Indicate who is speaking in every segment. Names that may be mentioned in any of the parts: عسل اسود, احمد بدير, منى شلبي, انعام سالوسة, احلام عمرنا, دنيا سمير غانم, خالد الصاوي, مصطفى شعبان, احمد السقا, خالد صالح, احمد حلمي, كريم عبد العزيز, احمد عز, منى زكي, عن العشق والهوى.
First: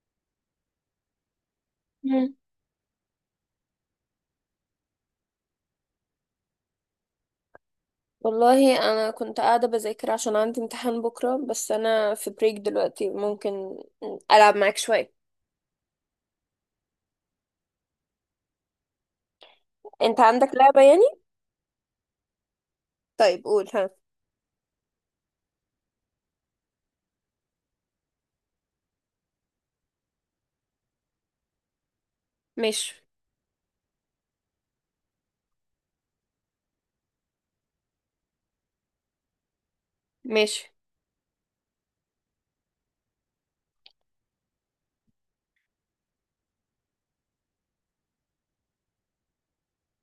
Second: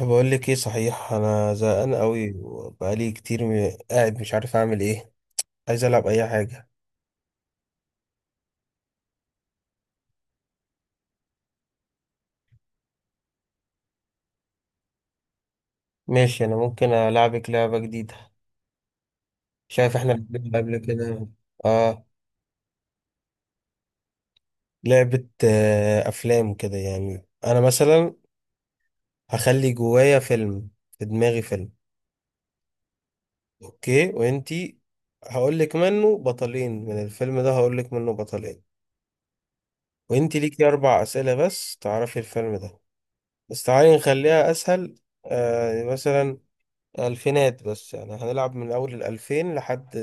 Speaker 1: بقول لك ايه، صحيح انا زهقان قوي
Speaker 2: مم.
Speaker 1: وبقالي كتير قاعد مش عارف اعمل ايه. عايز العب اي حاجه.
Speaker 2: والله انا كنت قاعده بذاكر عشان عندي امتحان بكره، بس انا في بريك دلوقتي. ممكن العب معاك شويه.
Speaker 1: ماشي، انا ممكن العبك لعبه جديده. شايف احنا
Speaker 2: انت عندك
Speaker 1: لعبنا قبل
Speaker 2: لعبه يعني؟
Speaker 1: كده؟ اه.
Speaker 2: طيب قول ها.
Speaker 1: لعبه افلام كده يعني، انا مثلا هخلي جوايا فيلم، في دماغي فيلم.
Speaker 2: ماشي،
Speaker 1: اوكي، وانتي. هقول لك منه بطلين من الفيلم ده، هقول لك منه بطلين، وانتي ليكي
Speaker 2: ماشي.
Speaker 1: 4 اسئله بس تعرفي الفيلم ده. بس تعالي نخليها اسهل. مثلا الفينات، بس يعني هنلعب من أول 2000 لحد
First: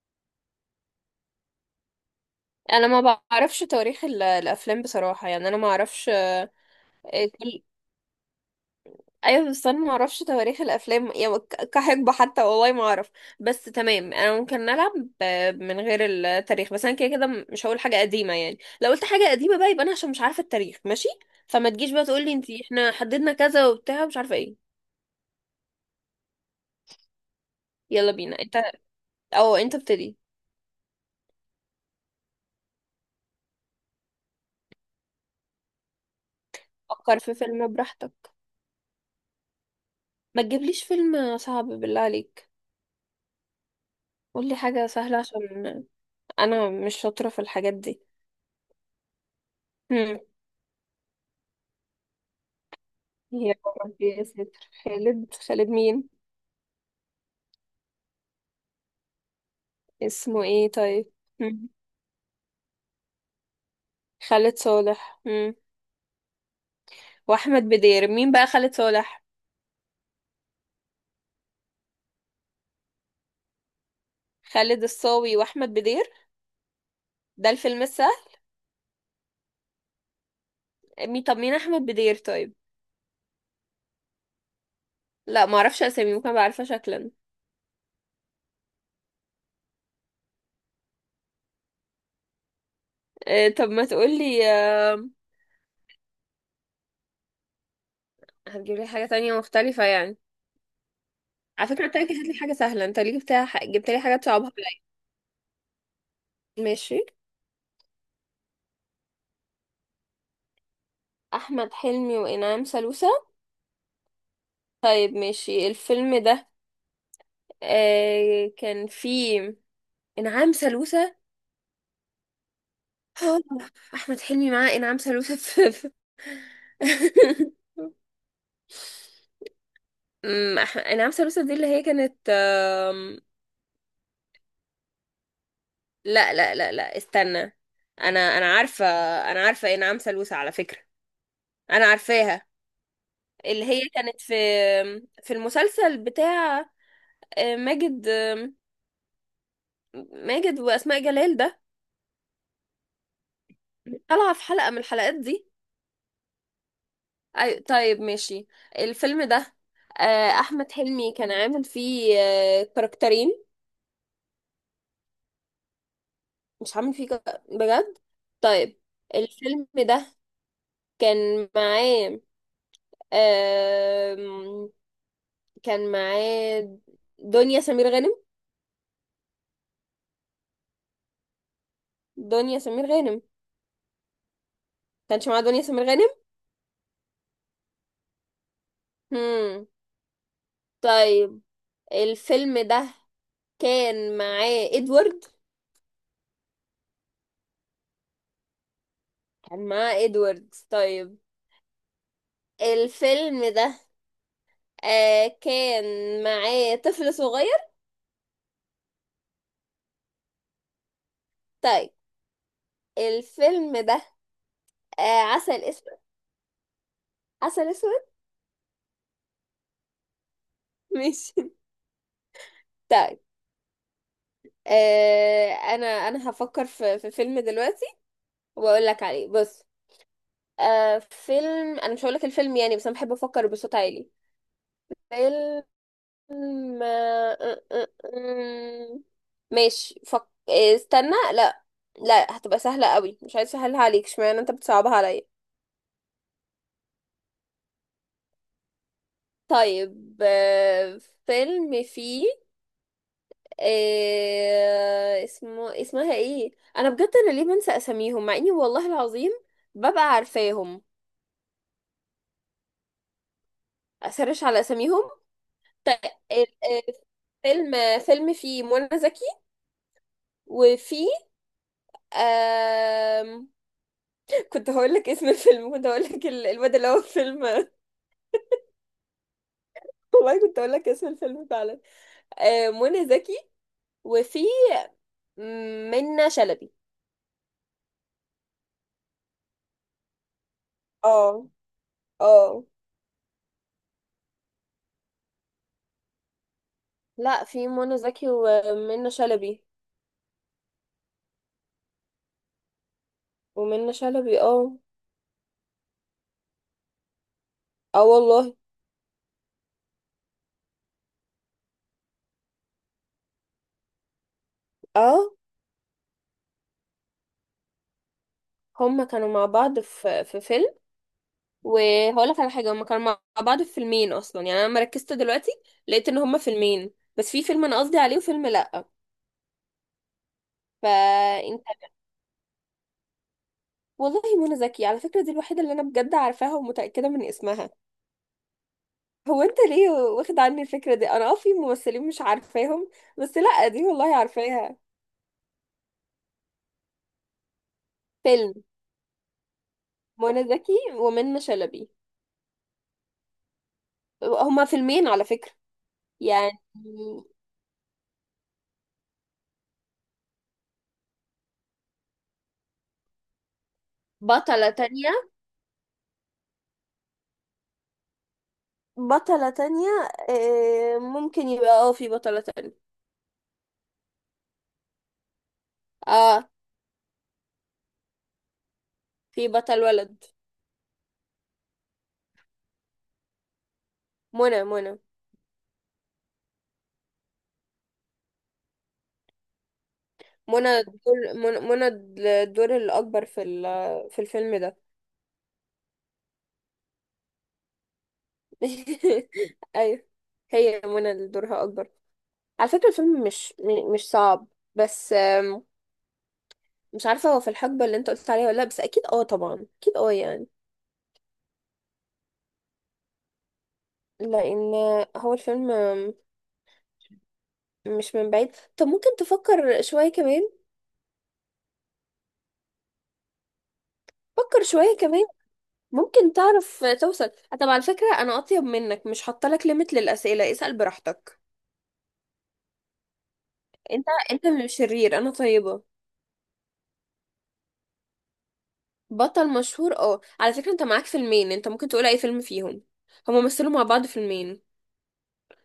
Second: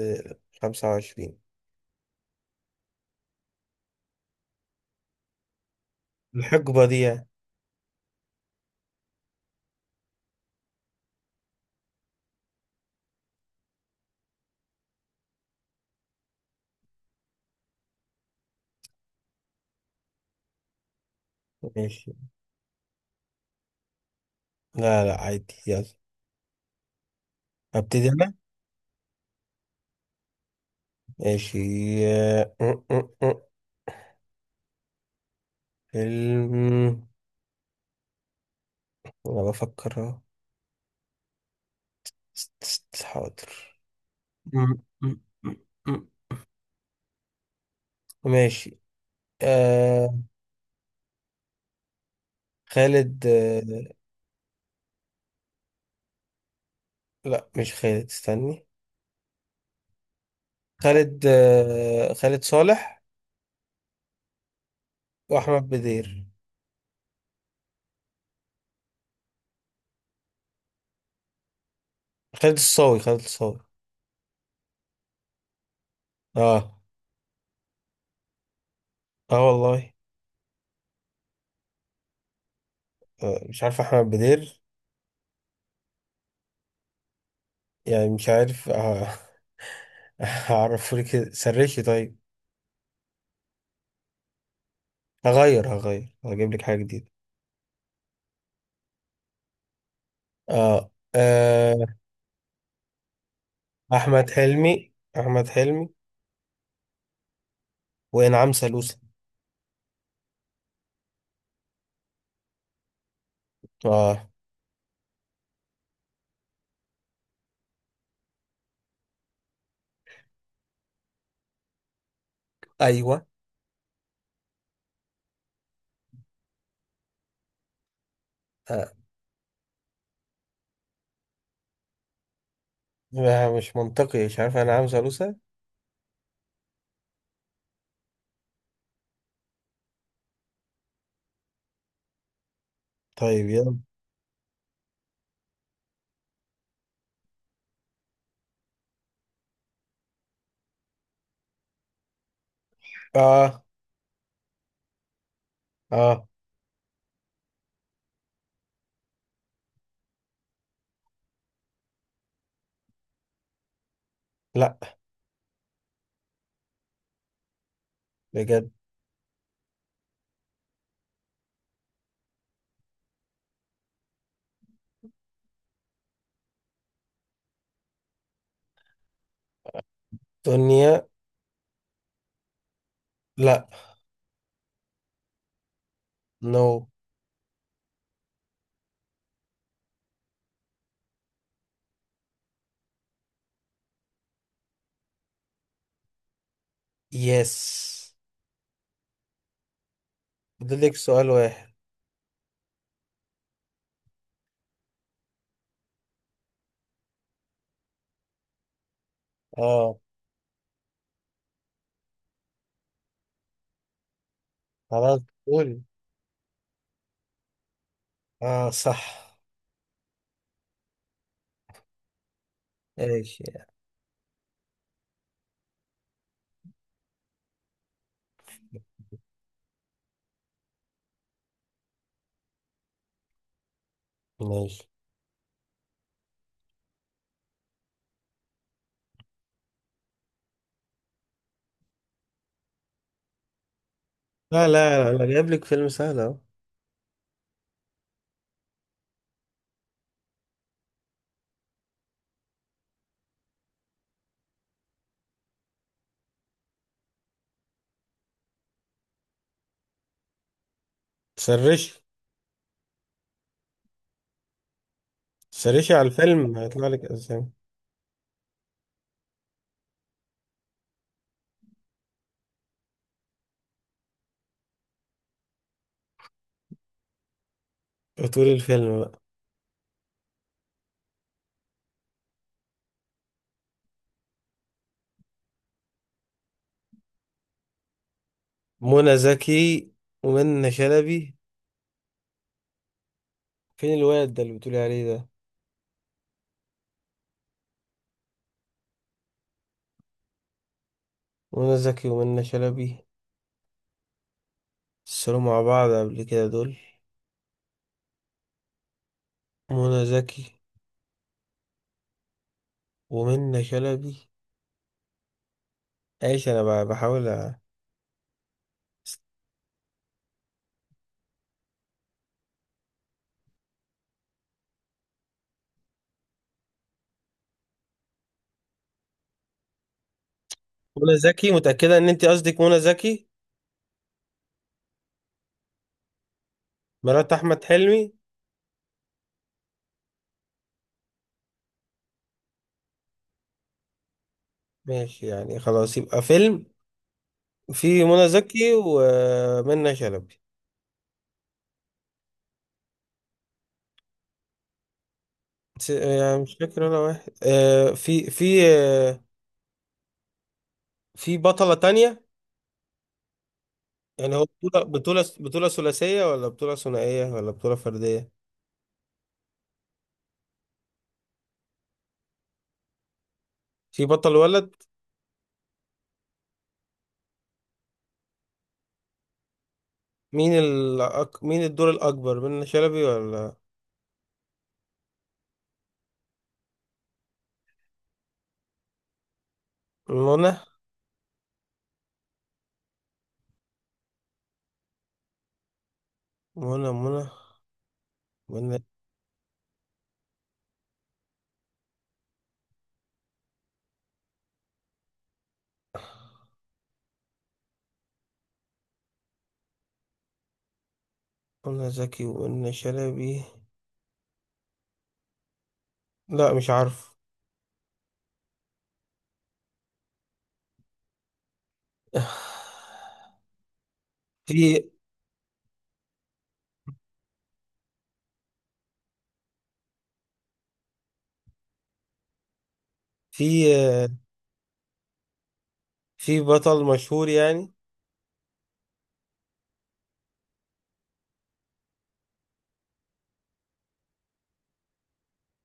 Speaker 1: 25.
Speaker 2: انا ما بعرفش تواريخ الافلام بصراحه، يعني انا ما اعرفش.
Speaker 1: الحقبة دي يعني.
Speaker 2: ايوه بس انا ما اعرفش تواريخ الافلام يعني كحقبه حتى، والله ما اعرف. بس تمام، انا ممكن نلعب ب- من غير التاريخ. بس انا كده كده مش هقول حاجه قديمه، يعني لو قلت حاجه قديمه بقى يبقى انا عشان مش عارفه التاريخ. ماشي، فما تجيش بقى
Speaker 1: ماشي.
Speaker 2: تقول لي انت احنا حددنا كذا وبتاع مش عارفه ايه.
Speaker 1: لا لا، عادي، يلا. أبتدي
Speaker 2: يلا
Speaker 1: أنا.
Speaker 2: بينا انت، او انت ابتدي.
Speaker 1: ماشي. آه، آه، آه، آه. فيلم.
Speaker 2: فكر في فيلم براحتك.
Speaker 1: أنا بفكر أهو.
Speaker 2: ما تجيبليش فيلم صعب بالله عليك.
Speaker 1: حاضر.
Speaker 2: قول لي
Speaker 1: م-
Speaker 2: حاجه
Speaker 1: م-
Speaker 2: سهله،
Speaker 1: م-
Speaker 2: عشان
Speaker 1: م.
Speaker 2: انا مش شاطره في الحاجات دي.
Speaker 1: ماشي. آه
Speaker 2: هم.
Speaker 1: خالد.
Speaker 2: يا ربي يا ستر، خالد؟ خالد مين؟
Speaker 1: لا مش خالد، استني.
Speaker 2: اسمه ايه طيب؟
Speaker 1: خالد
Speaker 2: مم.
Speaker 1: خالد صالح.
Speaker 2: خالد صالح. مم.
Speaker 1: وأحمد بدير.
Speaker 2: واحمد بدير؟ مين بقى خالد صالح؟
Speaker 1: خالد الصاوي خالد الصاوي.
Speaker 2: خالد الصاوي واحمد بدير.
Speaker 1: اه.
Speaker 2: ده الفيلم السهل؟
Speaker 1: اه والله.
Speaker 2: مين؟ طب مين احمد بدير طيب؟
Speaker 1: مش عارف احمد بدير.
Speaker 2: لا، ما اعرفش اسامي، ممكن ابقى عارفه شكلا.
Speaker 1: يعني مش عارف. هعرفه لك كده. سرشي. طيب،
Speaker 2: آه، طب ما تقول لي آه.
Speaker 1: هغير هغير هجيب لك حاجه جديده.
Speaker 2: هتجيب لي حاجه تانية مختلفه يعني.
Speaker 1: اه
Speaker 2: على
Speaker 1: آه،
Speaker 2: فكره انت جبت لي حاجه سهله، انت ليه جبت؟ جبت لي حاجه
Speaker 1: احمد
Speaker 2: تصعبها
Speaker 1: حلمي
Speaker 2: عليا.
Speaker 1: احمد حلمي
Speaker 2: ماشي.
Speaker 1: وانعام سالوسة.
Speaker 2: احمد حلمي وانعام سالوسة.
Speaker 1: اه.
Speaker 2: طيب ماشي. الفيلم ده آه كان فيه انعام سالوسة.
Speaker 1: ايوه
Speaker 2: آه، احمد حلمي معاه انعام سالوسة
Speaker 1: آه.
Speaker 2: انعام سالوسة دي اللي هي كانت
Speaker 1: لا، مش منطقي، مش عارف انعام سالوسة.
Speaker 2: لا لا لا لا، استنى. انا عارفه. انا عارفه انعام سالوسة على فكره، انا عارفاها.
Speaker 1: طيب
Speaker 2: اللي
Speaker 1: يلا.
Speaker 2: هي كانت في المسلسل بتاع ماجد، ماجد واسماء جلال ده،
Speaker 1: اه
Speaker 2: طالعه في حلقه من الحلقات دي.
Speaker 1: اه،
Speaker 2: طيب ماشي. الفيلم ده احمد حلمي كان عامل فيه كاركترين.
Speaker 1: لا
Speaker 2: مش هعمل فيه كده بجد؟
Speaker 1: بجد.
Speaker 2: طيب، الفيلم ده كان معاه آم، كان معاه دنيا سمير غانم.
Speaker 1: دنيا.
Speaker 2: دنيا سمير غانم.
Speaker 1: لا.
Speaker 2: كانش معاه دنيا سمير غانم.
Speaker 1: نو.
Speaker 2: هم. طيب، الفيلم ده كان معاه ادوارد.
Speaker 1: يس.
Speaker 2: كان معاه ادوارد
Speaker 1: فاضل لك
Speaker 2: طيب.
Speaker 1: سؤال واحد.
Speaker 2: الفيلم ده آه كان معاه طفل صغير.
Speaker 1: اه.
Speaker 2: طيب، الفيلم ده آه
Speaker 1: خلاص.
Speaker 2: عسل
Speaker 1: قول.
Speaker 2: اسود. عسل اسود.
Speaker 1: اه صح.
Speaker 2: ماشي. طيب،
Speaker 1: ايش؟
Speaker 2: انا هفكر في فيلم دلوقتي واقول لك عليه. بص، فيلم، انا مش هقول لك الفيلم يعني، بس انا بحب افكر بصوت عالي.
Speaker 1: ماشي،
Speaker 2: فيلم آه، آه، آه، آه. ماشي فك... آه، استنى. لا، لا هتبقى سهلة قوي، مش عايز اسهلها عليك، اشمعنى انت
Speaker 1: لا
Speaker 2: بتصعبها
Speaker 1: لا
Speaker 2: عليا.
Speaker 1: لا، جايب لك فيلم سهل اهو.
Speaker 2: طيب، فيلم فيه اسمها ايه. انا بجد، انا ليه بنسى اساميهم مع اني والله العظيم ببقى عارفاهم.
Speaker 1: سرشي.
Speaker 2: اسرش على اساميهم.
Speaker 1: سرشي
Speaker 2: طيب،
Speaker 1: على
Speaker 2: ال-
Speaker 1: الفيلم هيطلع
Speaker 2: ال-
Speaker 1: لك اسامي.
Speaker 2: فيلم، فيلم فيه منى زكي وفي آم... كنت هقول لك اسم الفيلم، كنت هقول لك الواد اللي هو في فيلم.
Speaker 1: بطول الفيلم بقى.
Speaker 2: والله كنت هقول لك اسم الفيلم فعلا. منى زكي وفي منى شلبي.
Speaker 1: منى زكي ومنى شلبي.
Speaker 2: اه، اه.
Speaker 1: فين الواد ده اللي بتقولي عليه ده؟
Speaker 2: لا، في منى زكي ومنى شلبي.
Speaker 1: منى زكي ومنى شلبي.
Speaker 2: ومنى شلبي اه.
Speaker 1: اتصلوا مع بعض قبل كده دول؟
Speaker 2: اه والله
Speaker 1: منى زكي ومنى شلبي.
Speaker 2: اه.
Speaker 1: ايش؟ انا بقى بحاول
Speaker 2: هما كانوا مع بعض في في فيلم، وهقول لك على حاجه، هما كانوا مع بعض في فيلمين اصلا، يعني انا لما ركزت دلوقتي لقيت ان هما فيلمين، بس في فيلم انا قصدي عليه وفيلم لا.
Speaker 1: منى زكي.
Speaker 2: فانت،
Speaker 1: متأكدة ان انت قصدك منى زكي؟
Speaker 2: والله منى زكي على فكره دي الوحيده اللي انا بجد عارفاها ومتاكده من
Speaker 1: مرات احمد
Speaker 2: اسمها.
Speaker 1: حلمي.
Speaker 2: هو انت ليه واخد عني الفكره دي؟ انا اه في ممثلين مش عارفاهم، بس لا دي والله عارفاها.
Speaker 1: ماشي، يعني خلاص يبقى فيلم فيه منى
Speaker 2: فيلم
Speaker 1: زكي ومنى شلبي.
Speaker 2: منى زكي ومنى شلبي، هما فيلمين على فكره.
Speaker 1: يعني
Speaker 2: يعني
Speaker 1: مش فاكر ولا واحد. في في بطلة تانية؟ يعني هو
Speaker 2: بطلة
Speaker 1: بطولة
Speaker 2: تانية،
Speaker 1: ثلاثية ولا بطولة ثنائية ولا بطولة فردية؟
Speaker 2: بطلة تانية. ممكن يبقى اه في بطلة تانية.
Speaker 1: في بطل ولد.
Speaker 2: اه في بطل ولد.
Speaker 1: مين الدور الأكبر، منى شلبي ولا؟
Speaker 2: منى، منى.
Speaker 1: منى
Speaker 2: منى الدور، منى، منى. الدور الأكبر في في الفيلم ده.
Speaker 1: منى منى منى.
Speaker 2: أيوة، هي منى اللي دورها أكبر. على فكرة الفيلم مش صعب، بس مش عارفة هو في الحقبة اللي انت قلت عليها ولا لأ، بس أكيد اه طبعا أكيد اه يعني.
Speaker 1: منى زكي ومنى شلبي.
Speaker 2: لأن هو الفيلم
Speaker 1: لا مش عارف.
Speaker 2: مش من بعيد. طب ممكن تفكر شوية كمان. فكر
Speaker 1: في
Speaker 2: شوية كمان، ممكن تعرف توصل. طب على فكرة أنا أطيب منك، مش حاطة لك ليميت للأسئلة، اسأل براحتك.
Speaker 1: في
Speaker 2: انت انت اللي شرير، انا طيبة.
Speaker 1: في بطل مشهور يعني.
Speaker 2: بطل مشهور؟ اه، على فكرة انت معاك فيلمين، انت ممكن تقول اي فيلم فيهم. هما مثلوا مع بعض فيلمين.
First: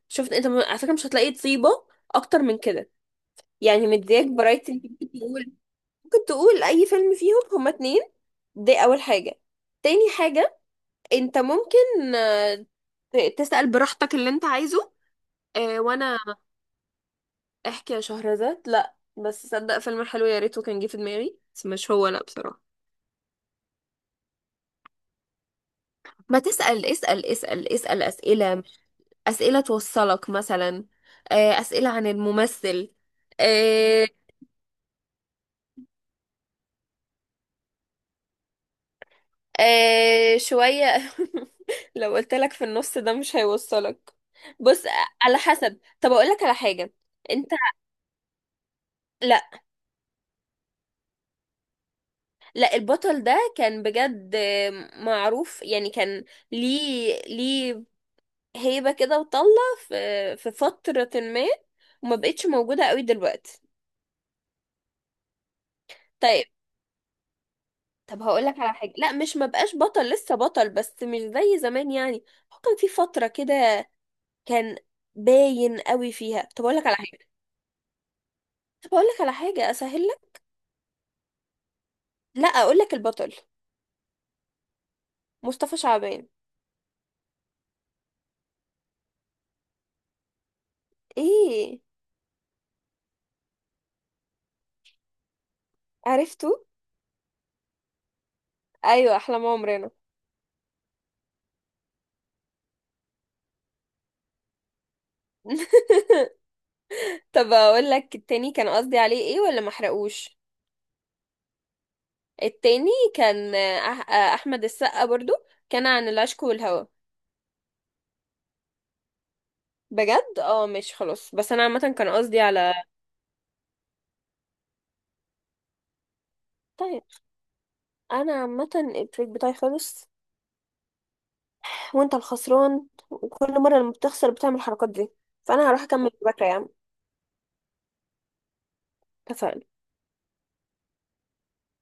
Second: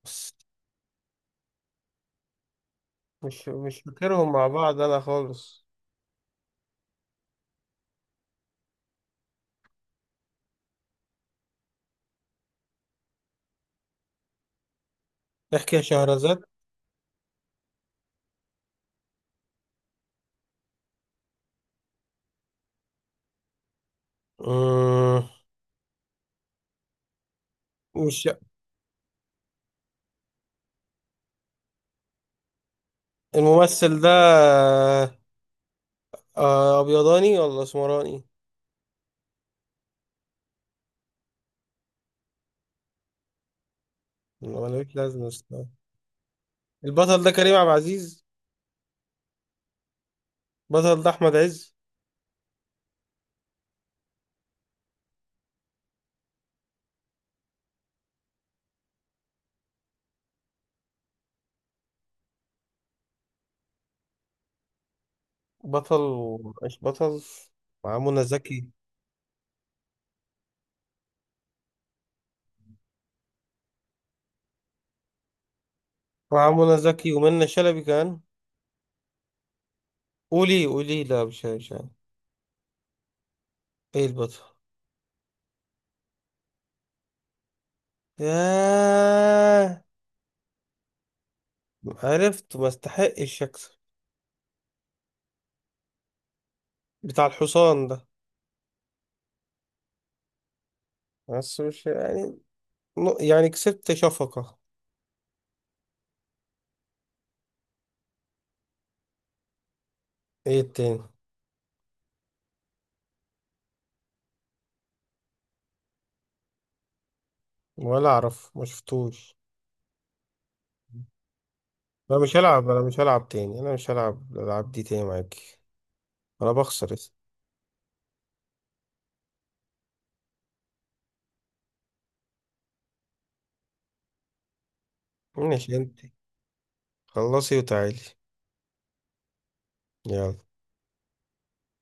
Speaker 1: بس
Speaker 2: شفت انت، على فكرة مش هتلاقي طيبة اكتر من كده.
Speaker 1: مش
Speaker 2: يعني مدياك
Speaker 1: فاكرهم مع
Speaker 2: برايتي،
Speaker 1: بعض
Speaker 2: انت
Speaker 1: أنا
Speaker 2: ممكن تقول،
Speaker 1: خالص.
Speaker 2: ممكن تقول اي فيلم فيهم، هما اتنين. دي اول حاجة. تاني حاجة، انت ممكن تسأل براحتك اللي انت عايزه.
Speaker 1: احكي يا
Speaker 2: وانا
Speaker 1: شهرزاد.
Speaker 2: احكي يا شهرزاد؟ لا بس صدق فيلم حلو، يا ريته كان جه في دماغي، بس مش هو لا بصراحة.
Speaker 1: مم،
Speaker 2: ما تسأل، اسأل، اسأل، اسأل
Speaker 1: مش
Speaker 2: أسئلة، أسئلة توصلك مثلا. أسئلة عن الممثل.
Speaker 1: الممثل
Speaker 2: آه،
Speaker 1: ده. ابيضاني ولا اسمراني؟
Speaker 2: شوية. لو قلت لك في النص ده مش هيوصلك.
Speaker 1: ما
Speaker 2: بص،
Speaker 1: ملوش لازمه
Speaker 2: على
Speaker 1: الصراحة.
Speaker 2: حسب، طب أقول لك على حاجة.
Speaker 1: البطل ده
Speaker 2: انت،
Speaker 1: كريم عبد العزيز؟
Speaker 2: لا،
Speaker 1: بطل ده احمد عز؟
Speaker 2: لا البطل ده كان بجد معروف يعني، كان ليه، ليه هيبة كده وطلة في فترة ما، وما بقتش موجودة قوي دلوقتي.
Speaker 1: بطل
Speaker 2: طيب،
Speaker 1: مش بطل؟ مع
Speaker 2: طب
Speaker 1: منى
Speaker 2: هقول لك
Speaker 1: زكي.
Speaker 2: على حاجة. لا، مش مبقاش بطل، لسه بطل، بس مش زي زمان يعني. هو كان في فترة كده كان باين قوي فيها.
Speaker 1: مع
Speaker 2: طب
Speaker 1: منى
Speaker 2: اقول لك على
Speaker 1: زكي
Speaker 2: حاجة،
Speaker 1: ومنى شلبي كمان.
Speaker 2: طب اقول لك على حاجة اسهل لك.
Speaker 1: قولي قولي، لا مش عارف.
Speaker 2: لا، اقول لك البطل
Speaker 1: ايه البطل؟
Speaker 2: مصطفى شعبان.
Speaker 1: ياه.
Speaker 2: ايه؟
Speaker 1: عرفت. ما استحقش اكسب.
Speaker 2: عرفته.
Speaker 1: بتاع الحصان ده.
Speaker 2: ايوه، احلام عمرنا.
Speaker 1: بس مش يعني، يعني كسبت شفقة.
Speaker 2: طب اقول لك التاني كان قصدي عليه ايه، ولا ما احرقوش؟
Speaker 1: ايه التاني؟
Speaker 2: التاني كان احمد السقا برضو، كان عن العشق والهوى.
Speaker 1: ولا اعرف، ما شفتوش.
Speaker 2: بجد اه، ماشي خلاص، بس انا عامه كان
Speaker 1: انا مش
Speaker 2: قصدي
Speaker 1: هلعب،
Speaker 2: على.
Speaker 1: انا مش هلعب تاني، انا مش هلعب الالعاب دي تاني معاكي. انا بخسر.
Speaker 2: طيب، انا عامه التريك بتاعي خالص، وانت الخسران، وكل مره لما بتخسر بتعمل الحركات دي. فانا
Speaker 1: ماشي
Speaker 2: هروح
Speaker 1: انت.
Speaker 2: اكمل مذاكره يا عم.
Speaker 1: خلصي وتعالي.
Speaker 2: اتفقنا.
Speaker 1: يلا